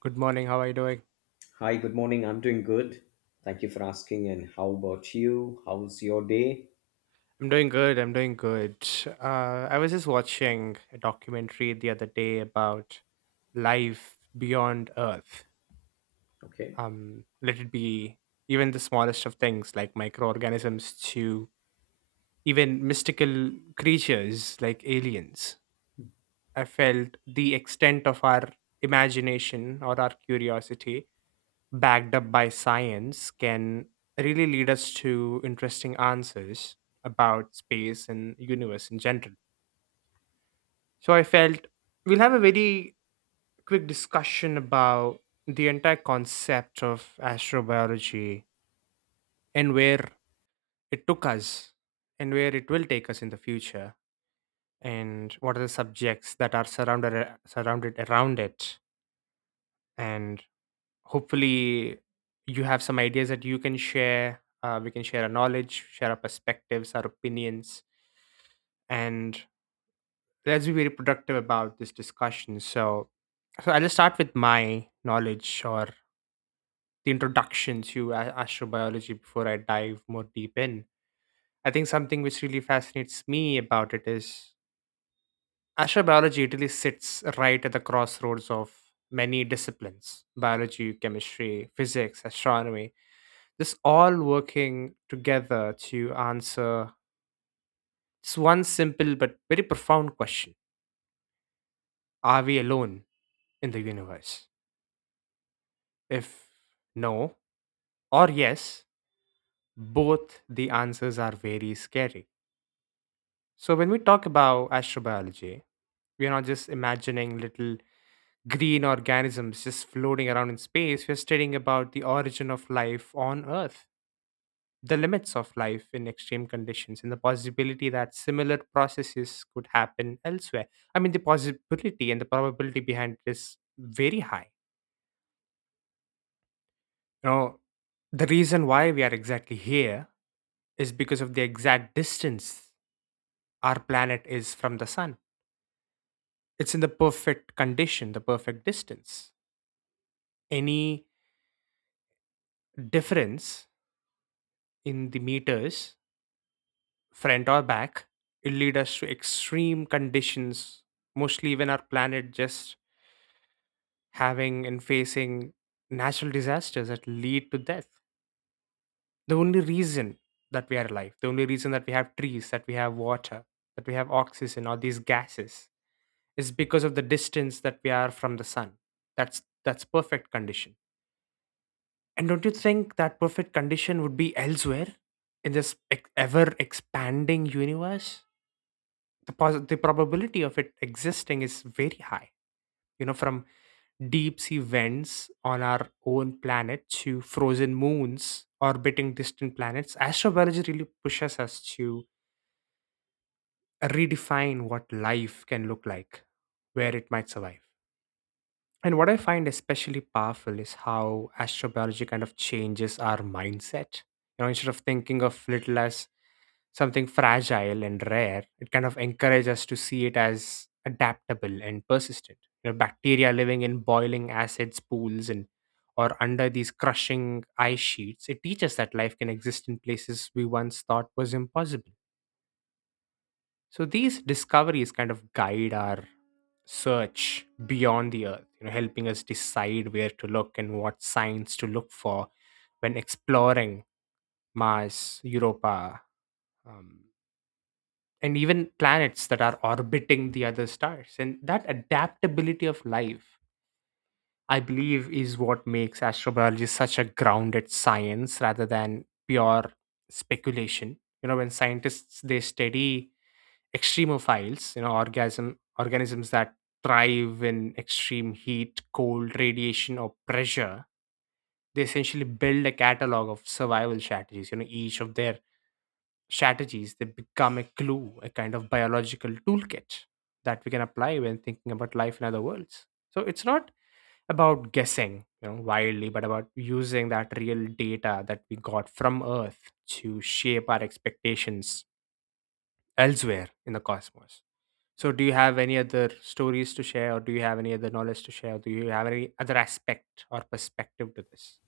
Good morning. How are you doing? Hi, good morning. I'm doing good. Thank you for asking. And how about you? How's your day? I'm doing good. I was just watching a documentary the other day about life beyond Earth. Okay. Let it be even the smallest of things like microorganisms to even mystical creatures like aliens. I felt the extent of our imagination or our curiosity backed up by science can really lead us to interesting answers about space and universe in general, so I felt we'll have a very quick discussion about the entire concept of astrobiology, and where it took us, and where it will take us in the future, and what are the subjects that are surrounded around it, and hopefully you have some ideas that you can share. We can share our knowledge, share our perspectives, our opinions, and let's be very productive about this discussion. So I'll just start with my knowledge or the introduction to astrobiology before I dive more deep in. I think something which really fascinates me about it is astrobiology, it really sits right at the crossroads of many disciplines: biology, chemistry, physics, astronomy. This all working together to answer this one simple but very profound question: are we alone in the universe? If no or yes, both the answers are very scary. So, when we talk about astrobiology, we're not just imagining little green organisms just floating around in space, we're studying about the origin of life on Earth, the limits of life in extreme conditions, and the possibility that similar processes could happen elsewhere. I mean, the possibility and the probability behind it is very high. You know, the reason why we are exactly here is because of the exact distance our planet is from the sun. It's in the perfect condition, the perfect distance. Any difference in the meters, front or back, will lead us to extreme conditions, mostly when our planet just having and facing natural disasters that lead to death. The only reason that we are alive, the only reason that we have trees, that we have water, that we have oxygen or these gases, is because of the distance that we are from the sun. That's perfect condition. And don't you think that perfect condition would be elsewhere in this ever expanding universe? The probability of it existing is very high. You know, from deep sea vents on our own planet to frozen moons orbiting distant planets, astrobiology really pushes us to redefine what life can look like, where it might survive. And what I find especially powerful is how astrobiology kind of changes our mindset. You know, instead of thinking of little as something fragile and rare, it kind of encourages us to see it as adaptable and persistent. You know, bacteria living in boiling acids pools and or under these crushing ice sheets, it teaches that life can exist in places we once thought was impossible. So these discoveries kind of guide our search beyond the earth, you know, helping us decide where to look and what signs to look for when exploring Mars, Europa, um, and even planets that are orbiting the other stars. And that adaptability of life, I believe, is what makes astrobiology such a grounded science rather than pure speculation. You know, when scientists they study extremophiles, you know, organisms that thrive in extreme heat, cold, radiation, or pressure, they essentially build a catalog of survival strategies. You know, each of their strategies they become a clue, a kind of biological toolkit that we can apply when thinking about life in other worlds. So it's not about guessing, you know, wildly, but about using that real data that we got from earth to shape our expectations elsewhere in the cosmos. So do you have any other stories to share, or do you have any other knowledge to share, or do you have any other aspect or perspective to this?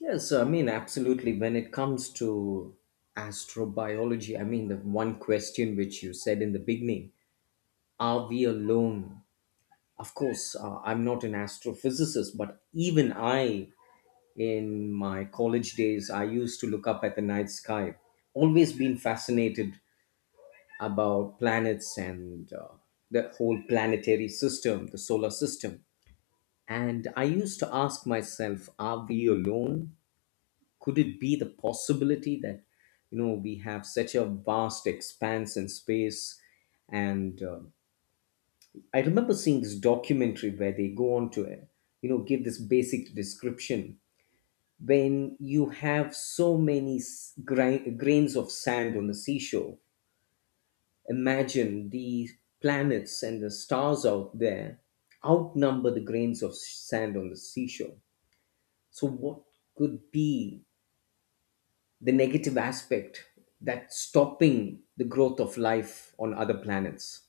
Yes, I mean, absolutely. When it comes to astrobiology, I mean, the one question which you said in the beginning, are we alone? Of course, I'm not an astrophysicist, but even I, in my college days, I used to look up at the night sky. Always been fascinated about planets and the whole planetary system, the solar system. And I used to ask myself, are we alone? Could it be the possibility that, you know, we have such a vast expanse in space? And I remember seeing this documentary where they go on to, you know, give this basic description. When you have so many grains of sand on the seashore, imagine the planets and the stars out there outnumber the grains of sand on the seashore. So, what could be the negative aspect that's stopping the growth of life on other planets?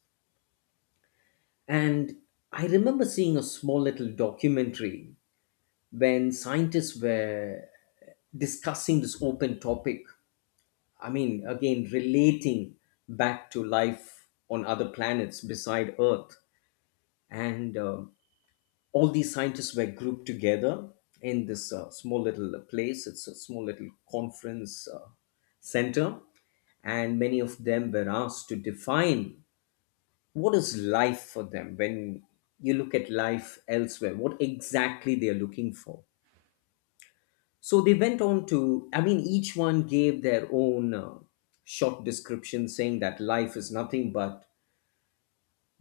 And I remember seeing a small little documentary when scientists were discussing this open topic. I mean, again, relating back to life on other planets beside Earth. And all these scientists were grouped together in this small little place. It's a small little conference center, and many of them were asked to define what is life for them. When you look at life elsewhere, what exactly they are looking for. So they went on to, I mean, each one gave their own short description saying that life is nothing but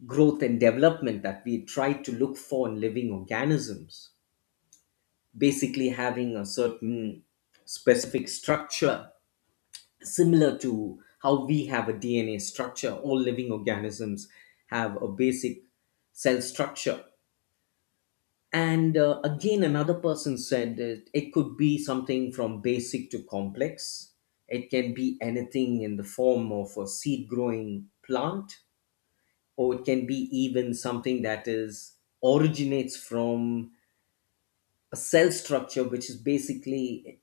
growth and development that we try to look for in living organisms, basically having a certain specific structure similar to how we have a DNA structure. All living organisms have a basic cell structure. And again, another person said that it could be something from basic to complex. It can be anything in the form of a seed growing plant, or it can be even something that is originates from a cell structure which is basically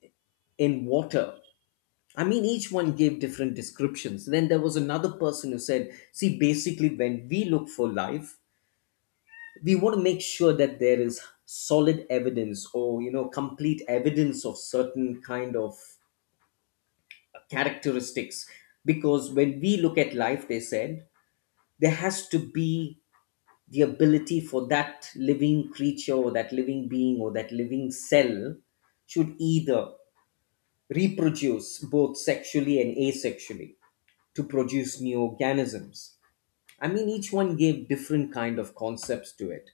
in water. I mean, each one gave different descriptions. Then there was another person who said, see, basically, when we look for life, we want to make sure that there is solid evidence or, you know, complete evidence of certain kind of characteristics. Because when we look at life, they said, there has to be the ability for that living creature or that living being or that living cell should either reproduce both sexually and asexually to produce new organisms. I mean, each one gave different kind of concepts to it.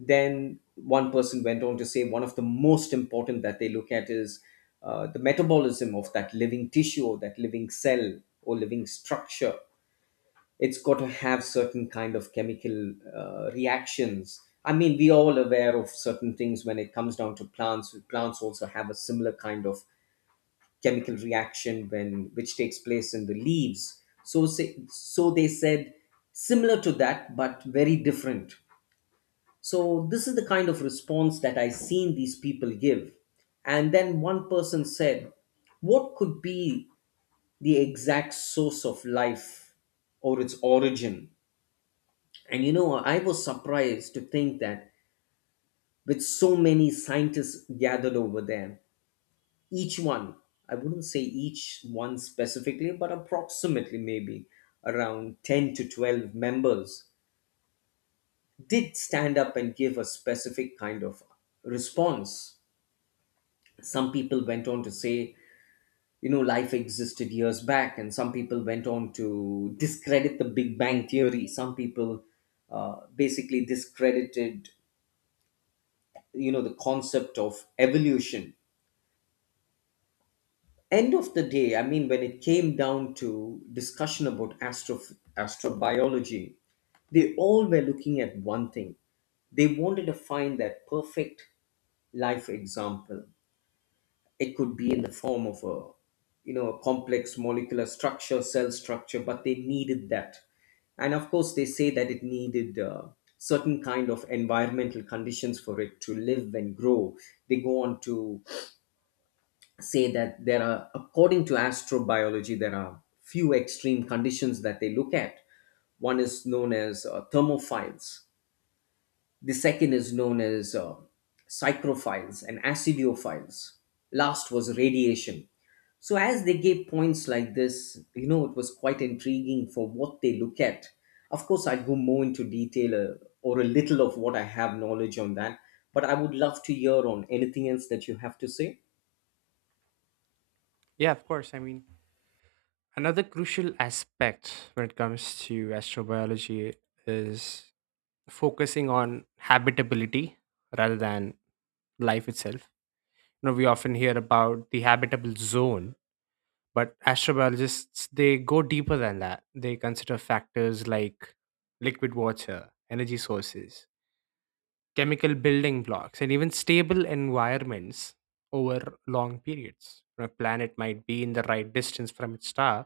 Then one person went on to say one of the most important that they look at is the metabolism of that living tissue or that living cell or living structure. It's got to have certain kind of chemical reactions. I mean, we are all aware of certain things when it comes down to plants. Plants also have a similar kind of chemical reaction when which takes place in the leaves, so say, so they said similar to that but very different. So this is the kind of response that I seen these people give. And then one person said, what could be the exact source of life or its origin? And you know, I was surprised to think that with so many scientists gathered over there, each one, I wouldn't say each one specifically, but approximately maybe around 10 to 12 members did stand up and give a specific kind of response. Some people went on to say, you know, life existed years back, and some people went on to discredit the big bang theory. Some people basically discredited, you know, the concept of evolution. End of the day, I mean, when it came down to discussion about astrobiology, they all were looking at one thing. They wanted to find that perfect life example. It could be in the form of a, you know, a complex molecular structure, cell structure, but they needed that. And of course, they say that it needed certain kind of environmental conditions for it to live and grow. They go on to say that there are, according to astrobiology, there are few extreme conditions that they look at. One is known as thermophiles. The second is known as psychrophiles and acidiophiles. Last was radiation. So as they gave points like this, you know, it was quite intriguing for what they look at. Of course, I'd go more into detail or a little of what I have knowledge on that, but I would love to hear on anything else that you have to say. Yeah, of course, I mean, another crucial aspect when it comes to astrobiology is focusing on habitability rather than life itself. You know, we often hear about the habitable zone, but astrobiologists they go deeper than that. They consider factors like liquid water, energy sources, chemical building blocks, and even stable environments over long periods. A planet might be in the right distance from its star,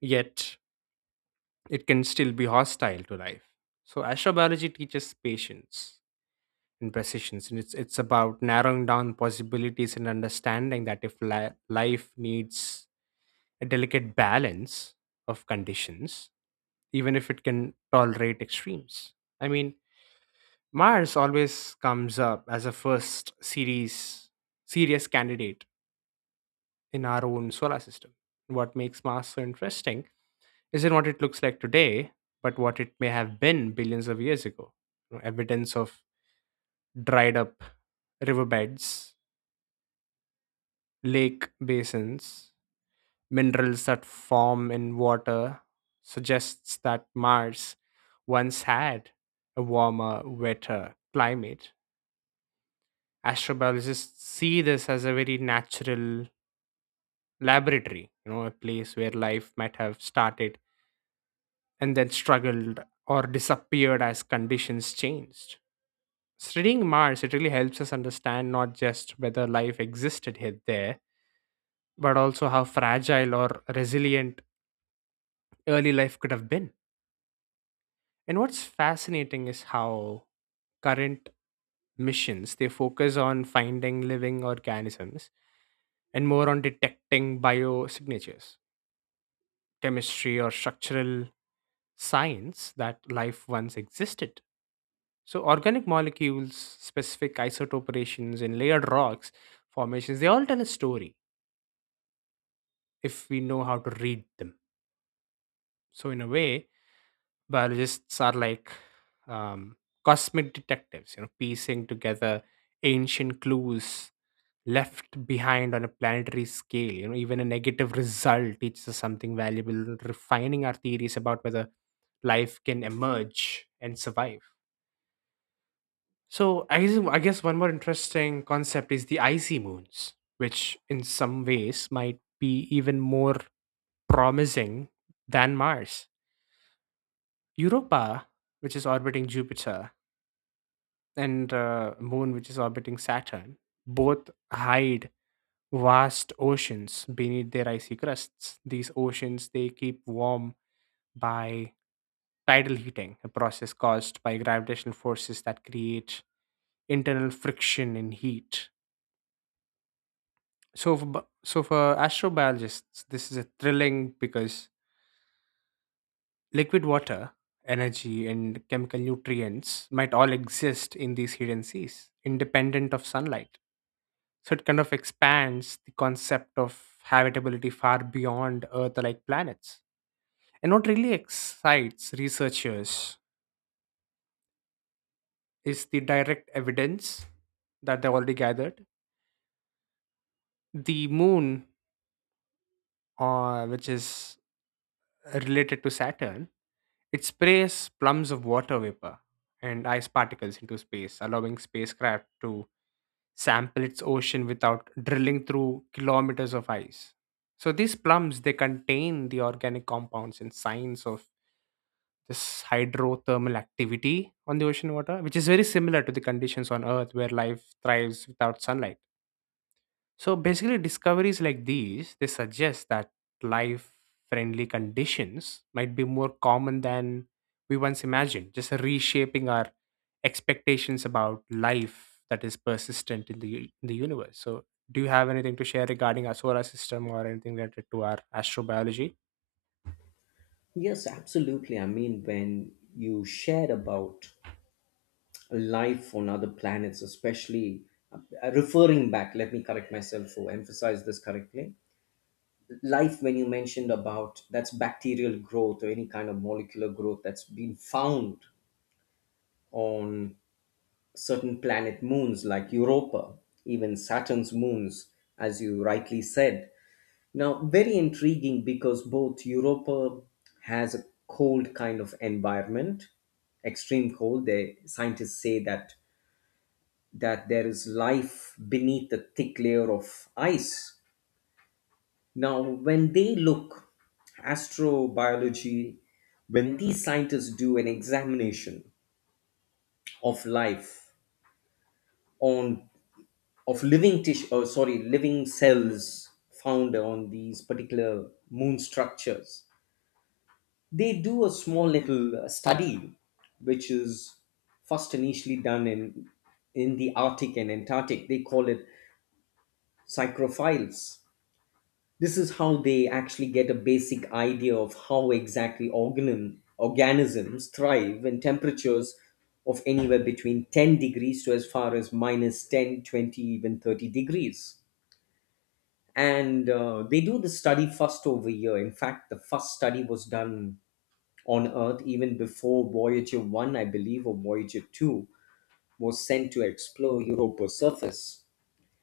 yet it can still be hostile to life. So astrobiology teaches patience and precision, and it's about narrowing down possibilities and understanding that if life needs a delicate balance of conditions, even if it can tolerate extremes. I mean, Mars always comes up as a first series serious candidate in our own solar system. What makes Mars so interesting isn't what it looks like today, but what it may have been billions of years ago. You know, evidence of dried up riverbeds, lake basins, minerals that form in water suggests that Mars once had a warmer, wetter climate. Astrobiologists see this as a very natural laboratory, you know, a place where life might have started and then struggled or disappeared as conditions changed. Studying Mars, it really helps us understand not just whether life existed here there, but also how fragile or resilient early life could have been. And what's fascinating is how current missions they focus on finding living organisms and more on detecting biosignatures, chemistry, or structural signs that life once existed. So organic molecules, specific isotope ratios, and layered rocks formations, they all tell a story if we know how to read them. So in a way, biologists are like um, cosmic detectives, you know, piecing together ancient clues left behind on a planetary scale. You know, even a negative result teaches us something valuable, refining our theories about whether life can emerge and survive. So I guess one more interesting concept is the icy moons, which in some ways might be even more promising than Mars. Europa, which is orbiting Jupiter, and Moon, which is orbiting Saturn, both hide vast oceans beneath their icy crusts. These oceans they keep warm by tidal heating, a process caused by gravitational forces that create internal friction and heat. So for astrobiologists, this is a thrilling because liquid water, energy, and chemical nutrients might all exist in these hidden seas, independent of sunlight. So it kind of expands the concept of habitability far beyond Earth-like planets. And what really excites researchers is the direct evidence that they already gathered. The moon, which is related to Saturn, it sprays plums of water vapor and ice particles into space, allowing spacecraft to sample its ocean without drilling through kilometers of ice. So these plums they contain the organic compounds and signs of this hydrothermal activity on the ocean water, which is very similar to the conditions on Earth where life thrives without sunlight. So basically, discoveries like these they suggest that life-friendly conditions might be more common than we once imagined, just reshaping our expectations about life that is persistent in the in the universe. So, do you have anything to share regarding our solar system or anything related to our astrobiology? Yes, absolutely. I mean, when you shared about life on other planets, especially referring back, let me correct myself to emphasize this correctly. Life, when you mentioned about that's bacterial growth or any kind of molecular growth that's been found on certain planet moons like Europa, even Saturn's moons, as you rightly said. Now, very intriguing because both Europa has a cold kind of environment, extreme cold. The scientists say that there is life beneath a thick layer of ice. Now, when they look astrobiology, when these scientists do an examination of life on of living tissue, oh, sorry, living cells found on these particular moon structures, they do a small little study which is first initially done in the Arctic and Antarctic. They call it psychrophiles. This is how they actually get a basic idea of how exactly organisms thrive in temperatures of anywhere between 10 degrees to as far as minus 10, 20, even 30 degrees. And they do the study first over here. In fact, the first study was done on Earth even before Voyager 1, I believe, or Voyager 2 was sent to explore Europa's surface.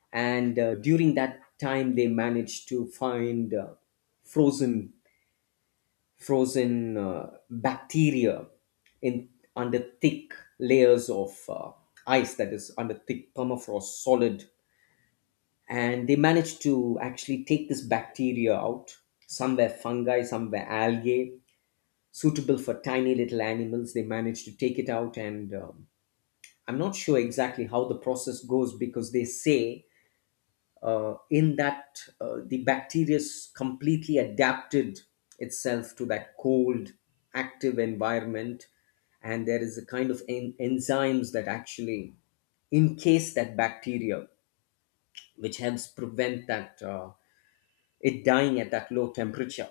And during that time, they managed to find frozen frozen bacteria in under thick layers of ice, that is under thick permafrost solid. And they managed to actually take this bacteria out. Some were fungi, some were algae, suitable for tiny little animals. They manage to take it out, and I'm not sure exactly how the process goes because they say in that the bacteria completely adapted itself to that cold, active environment, and there is a kind of enzymes that actually encase that bacteria, which helps prevent that it dying at that low temperature.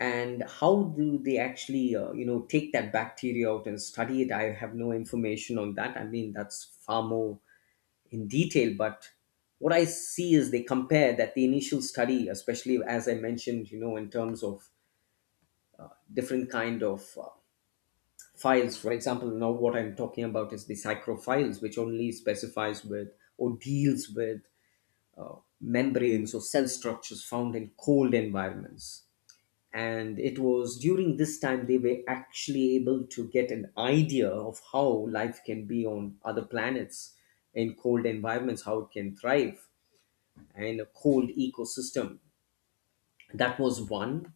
And how do they actually you know, take that bacteria out and study it, I have no information on that. I mean, that's far more in detail. But what I see is they compare that the initial study, especially as I mentioned, you know, in terms of different kind of files, for example. Now what I'm talking about is the psychro files, which only specifies with or deals with membranes or cell structures found in cold environments. And it was during this time they were actually able to get an idea of how life can be on other planets in cold environments, how it can thrive in a cold ecosystem. That was one.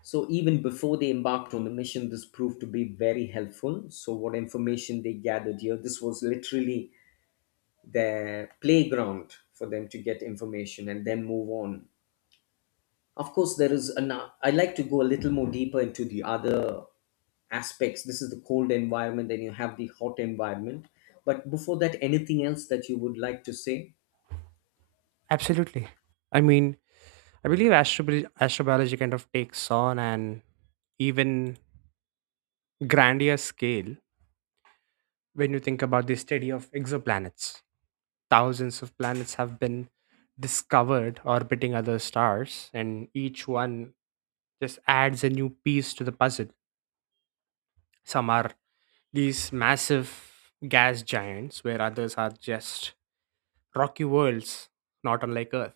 So even before they embarked on the mission, this proved to be very helpful. So what information they gathered here, this was literally their playground for them to get information and then move on. Of course, there is an, I like to go a little more deeper into the other aspects. This is the cold environment, then you have the hot environment. But before that, anything else that you would like to say? Absolutely. I mean, I believe astrobiology kind of takes on an even grander scale when you think about the study of exoplanets. Thousands of planets have been discovered orbiting other stars, and each one just adds a new piece to the puzzle. Some are these massive gas giants, where others are just rocky worlds, not unlike Earth.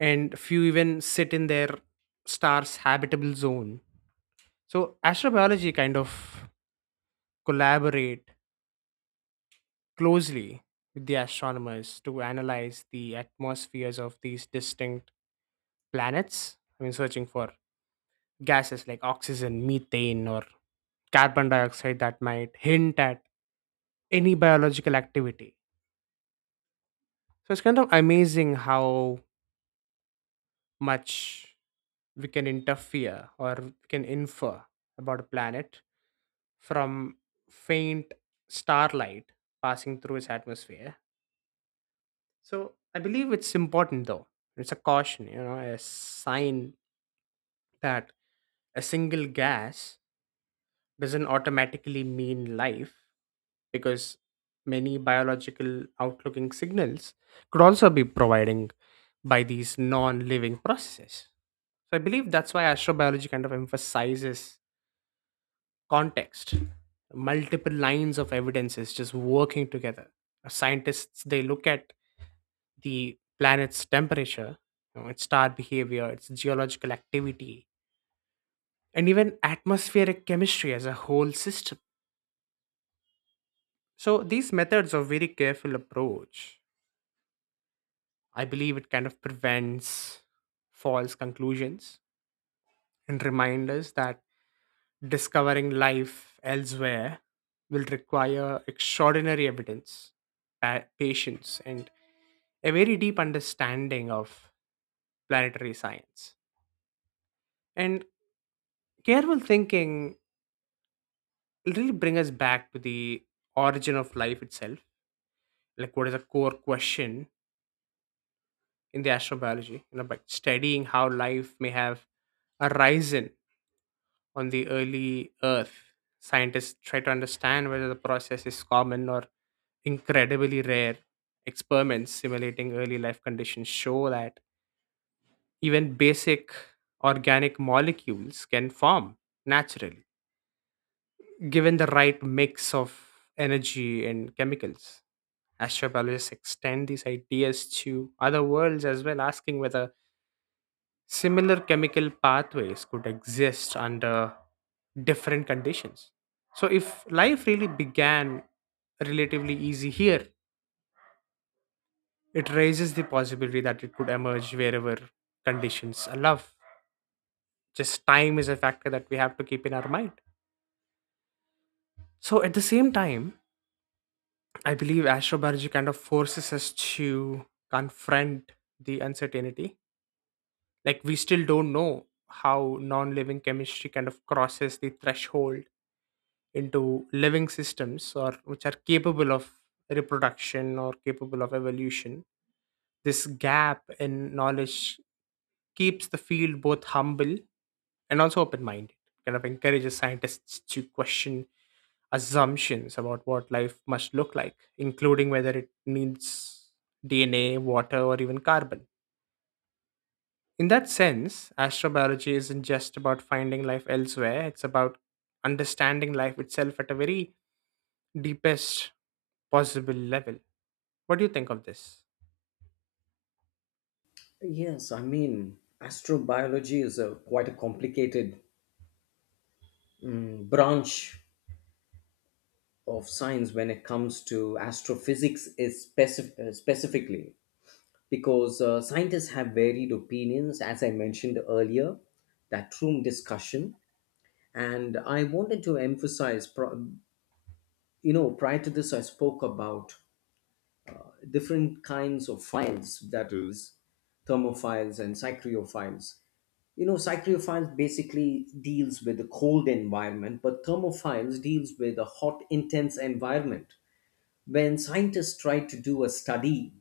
And few even sit in their star's habitable zone. So, astrobiology kind of collaborate closely with the astronomers to analyze the atmospheres of these distinct planets. I mean, searching for gases like oxygen, methane, or carbon dioxide that might hint at any biological activity. So it's kind of amazing how much we can interfere or we can infer about a planet from faint starlight passing through its atmosphere. So I believe it's important though. It's a caution, you know, a sign that a single gas doesn't automatically mean life, because many biological outlooking signals could also be providing by these non-living processes. So I believe that's why astrobiology kind of emphasizes context, multiple lines of evidences just working together. Scientists they look at the planet's temperature, you know, its star behavior, its geological activity, and even atmospheric chemistry as a whole system. So these methods of very careful approach, I believe it kind of prevents false conclusions and reminds us that discovering life elsewhere will require extraordinary evidence, patience, and a very deep understanding of planetary science. And careful thinking will really bring us back to the origin of life itself. Like, what is a core question in the astrobiology? You know, by studying how life may have arisen on the early Earth, scientists try to understand whether the process is common or incredibly rare. Experiments simulating early life conditions show that even basic organic molecules can form naturally, given the right mix of energy and chemicals. Astrobiologists extend these ideas to other worlds as well, asking whether similar chemical pathways could exist under different conditions. So, if life really began relatively easy here, it raises the possibility that it could emerge wherever conditions allow. Just time is a factor that we have to keep in our mind. So, at the same time, I believe astrobiology kind of forces us to confront the uncertainty. Like, we still don't know how non living chemistry kind of crosses the threshold into living systems or which are capable of reproduction or capable of evolution. This gap in knowledge keeps the field both humble and also open-minded, kind of encourages scientists to question assumptions about what life must look like, including whether it needs dna, water, or even carbon. In that sense, astrobiology isn't just about finding life elsewhere, it's about understanding life itself at a very deepest possible level. What do you think of this? Yes, I mean, astrobiology is a quite a complicated branch of science when it comes to astrophysics, is specifically because scientists have varied opinions, as I mentioned earlier, that room discussion. And I wanted to emphasize you know, prior to this, I spoke about different kinds of files, that is thermophiles and cycliophiles. You know, cycliophiles basically deals with the cold environment, but thermophiles deals with a hot intense environment. When scientists try to do a study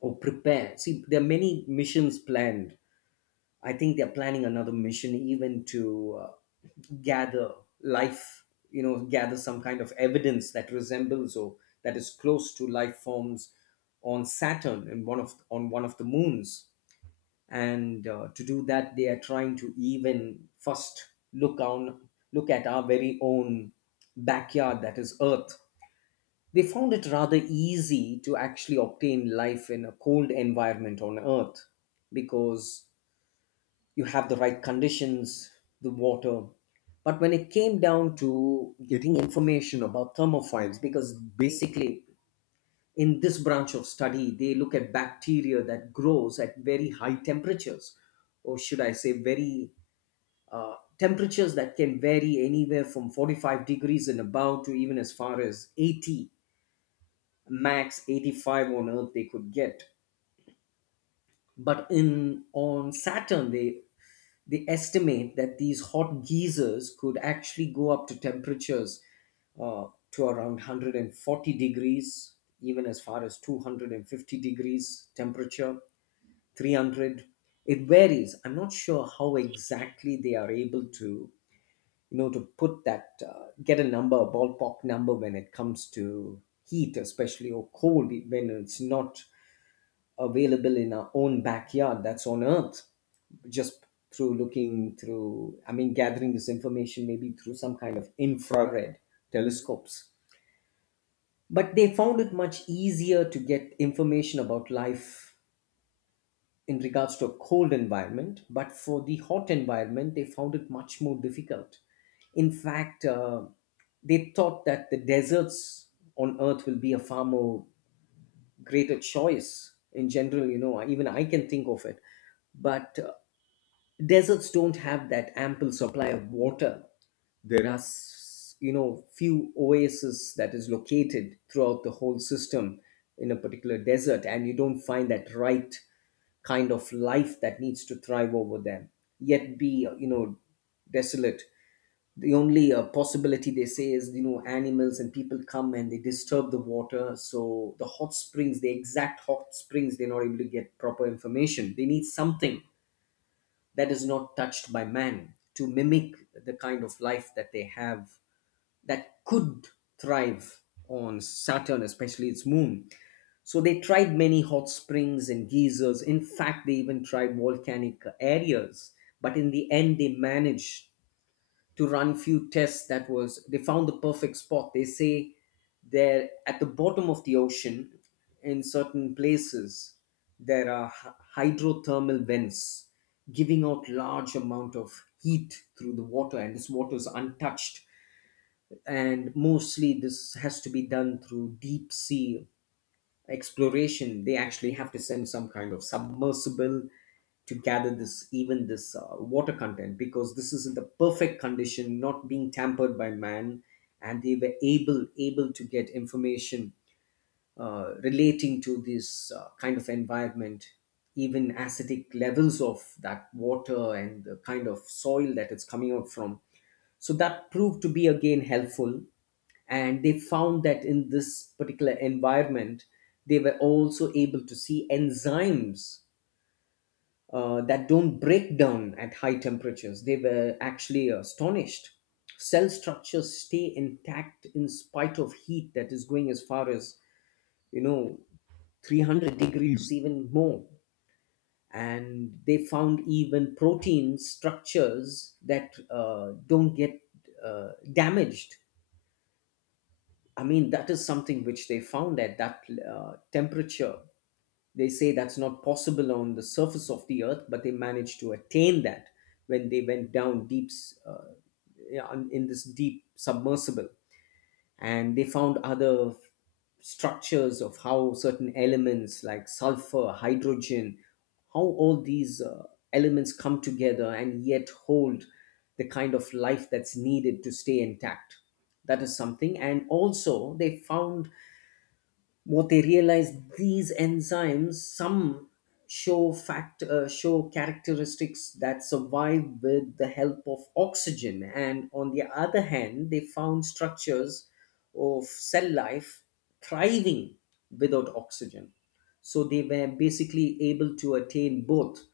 or prepare, see, there are many missions planned. I think they're planning another mission even to gather life, you know, gather some kind of evidence that resembles or that is close to life forms on Saturn and one of on one of the moons. And to do that, they are trying to even first look at our very own backyard, that is Earth. They found it rather easy to actually obtain life in a cold environment on Earth because you have the right conditions, the water. But when it came down to getting information about thermophiles, because basically in this branch of study, they look at bacteria that grows at very high temperatures, or should I say, very temperatures that can vary anywhere from 45 degrees and above to even as far as 80, max 85 on Earth they could get. But in on Saturn, they estimate that these hot geysers could actually go up to temperatures uh, to around 140 degrees, even as far as 250 degrees temperature, 300. It varies. I'm not sure how exactly they are able to, to put that, get a number, a ballpark number when it comes to heat, especially, or cold, when it's not available in our own backyard that's on Earth, just through looking through, I mean gathering this information maybe through some kind of infrared telescopes. But they found it much easier to get information about life in regards to a cold environment, but for the hot environment they found it much more difficult. In fact, they thought that the deserts on Earth will be a far more greater choice in general, you know, even I can think of it. But deserts don't have that ample supply of water. There are you know, few oases that is located throughout the whole system in a particular desert, and you don't find that right kind of life that needs to thrive over them, yet be, you know, desolate. The only possibility, they say, is, you know, animals and people come and they disturb the water, so the hot springs, the exact hot springs, they're not able to get proper information. They need something that is not touched by man to mimic the kind of life that they have that could thrive on Saturn, especially its moon. So they tried many hot springs and geysers. In fact, they even tried volcanic areas, but in the end they managed to run few tests. That was, they found the perfect spot, they say, there at the bottom of the ocean. In certain places there are hydrothermal vents giving out large amount of heat through the water, and this water is untouched. And mostly this has to be done through deep sea exploration. They actually have to send some kind of submersible to gather this, even this, water content, because this is in the perfect condition, not being tampered by man. And they were able to get information relating to this kind of environment, even acidic levels of that water and the kind of soil that it's coming out from. So that proved to be again helpful. And they found that in this particular environment, they were also able to see enzymes, that don't break down at high temperatures. They were actually astonished. Cell structures stay intact in spite of heat that is going as far as, you know, 300 degrees, even more. And they found even protein structures that don't get damaged. I mean, that is something which they found at that temperature. They say that's not possible on the surface of the Earth, but they managed to attain that when they went down yeah, in this deep submersible. And they found other structures of how certain elements like sulfur, hydrogen, how all these elements come together and yet hold the kind of life that's needed to stay intact. That is something. And also, they found, what they realize, these enzymes, some show characteristics that survive with the help of oxygen, and on the other hand they found structures of cell life thriving without oxygen. So they were basically able to attain both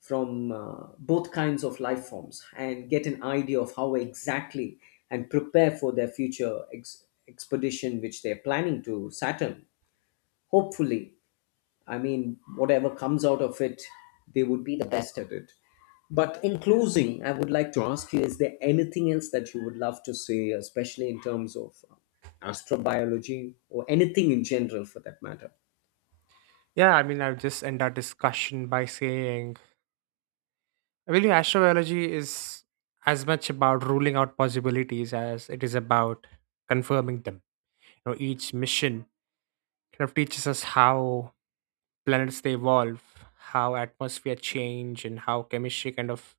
from both kinds of life forms and get an idea of how exactly, and prepare for their future expedition, which they're planning to Saturn, hopefully. I mean, whatever comes out of it, they would be the best at it. But in closing, I would like to ask you, is there anything else that you would love to say, especially in terms of astrobiology or anything in general for that matter? Yeah, I mean, I'll just end our discussion by saying I believe astrobiology is as much about ruling out possibilities as it is about confirming them. You know, each mission kind of teaches us how planets they evolve, how atmosphere change, and how chemistry kind of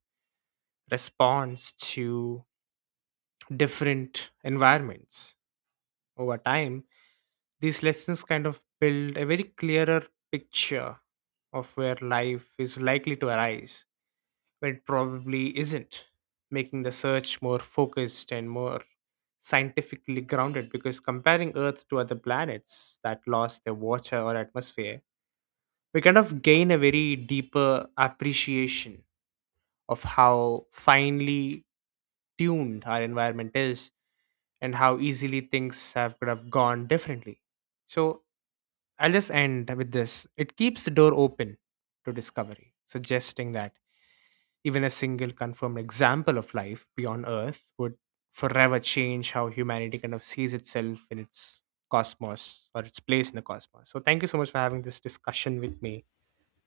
responds to different environments over time. These lessons kind of build a very clearer picture of where life is likely to arise, where it probably isn't, making the search more focused and more scientifically grounded, because comparing earth to other planets that lost their water or atmosphere, we kind of gain a very deeper appreciation of how finely tuned our environment is and how easily things have could have gone differently. So I'll just end with this. It keeps the door open to discovery, suggesting that even a single confirmed example of life beyond Earth would forever change how humanity kind of sees itself in its cosmos or its place in the cosmos. So thank you so much for having this discussion with me.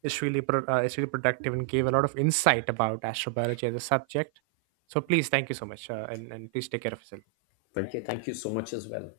Is really is really productive and gave a lot of insight about astrobiology as a subject. So please, thank you so much, and please take care of yourself. Thank you, thank you so much as well.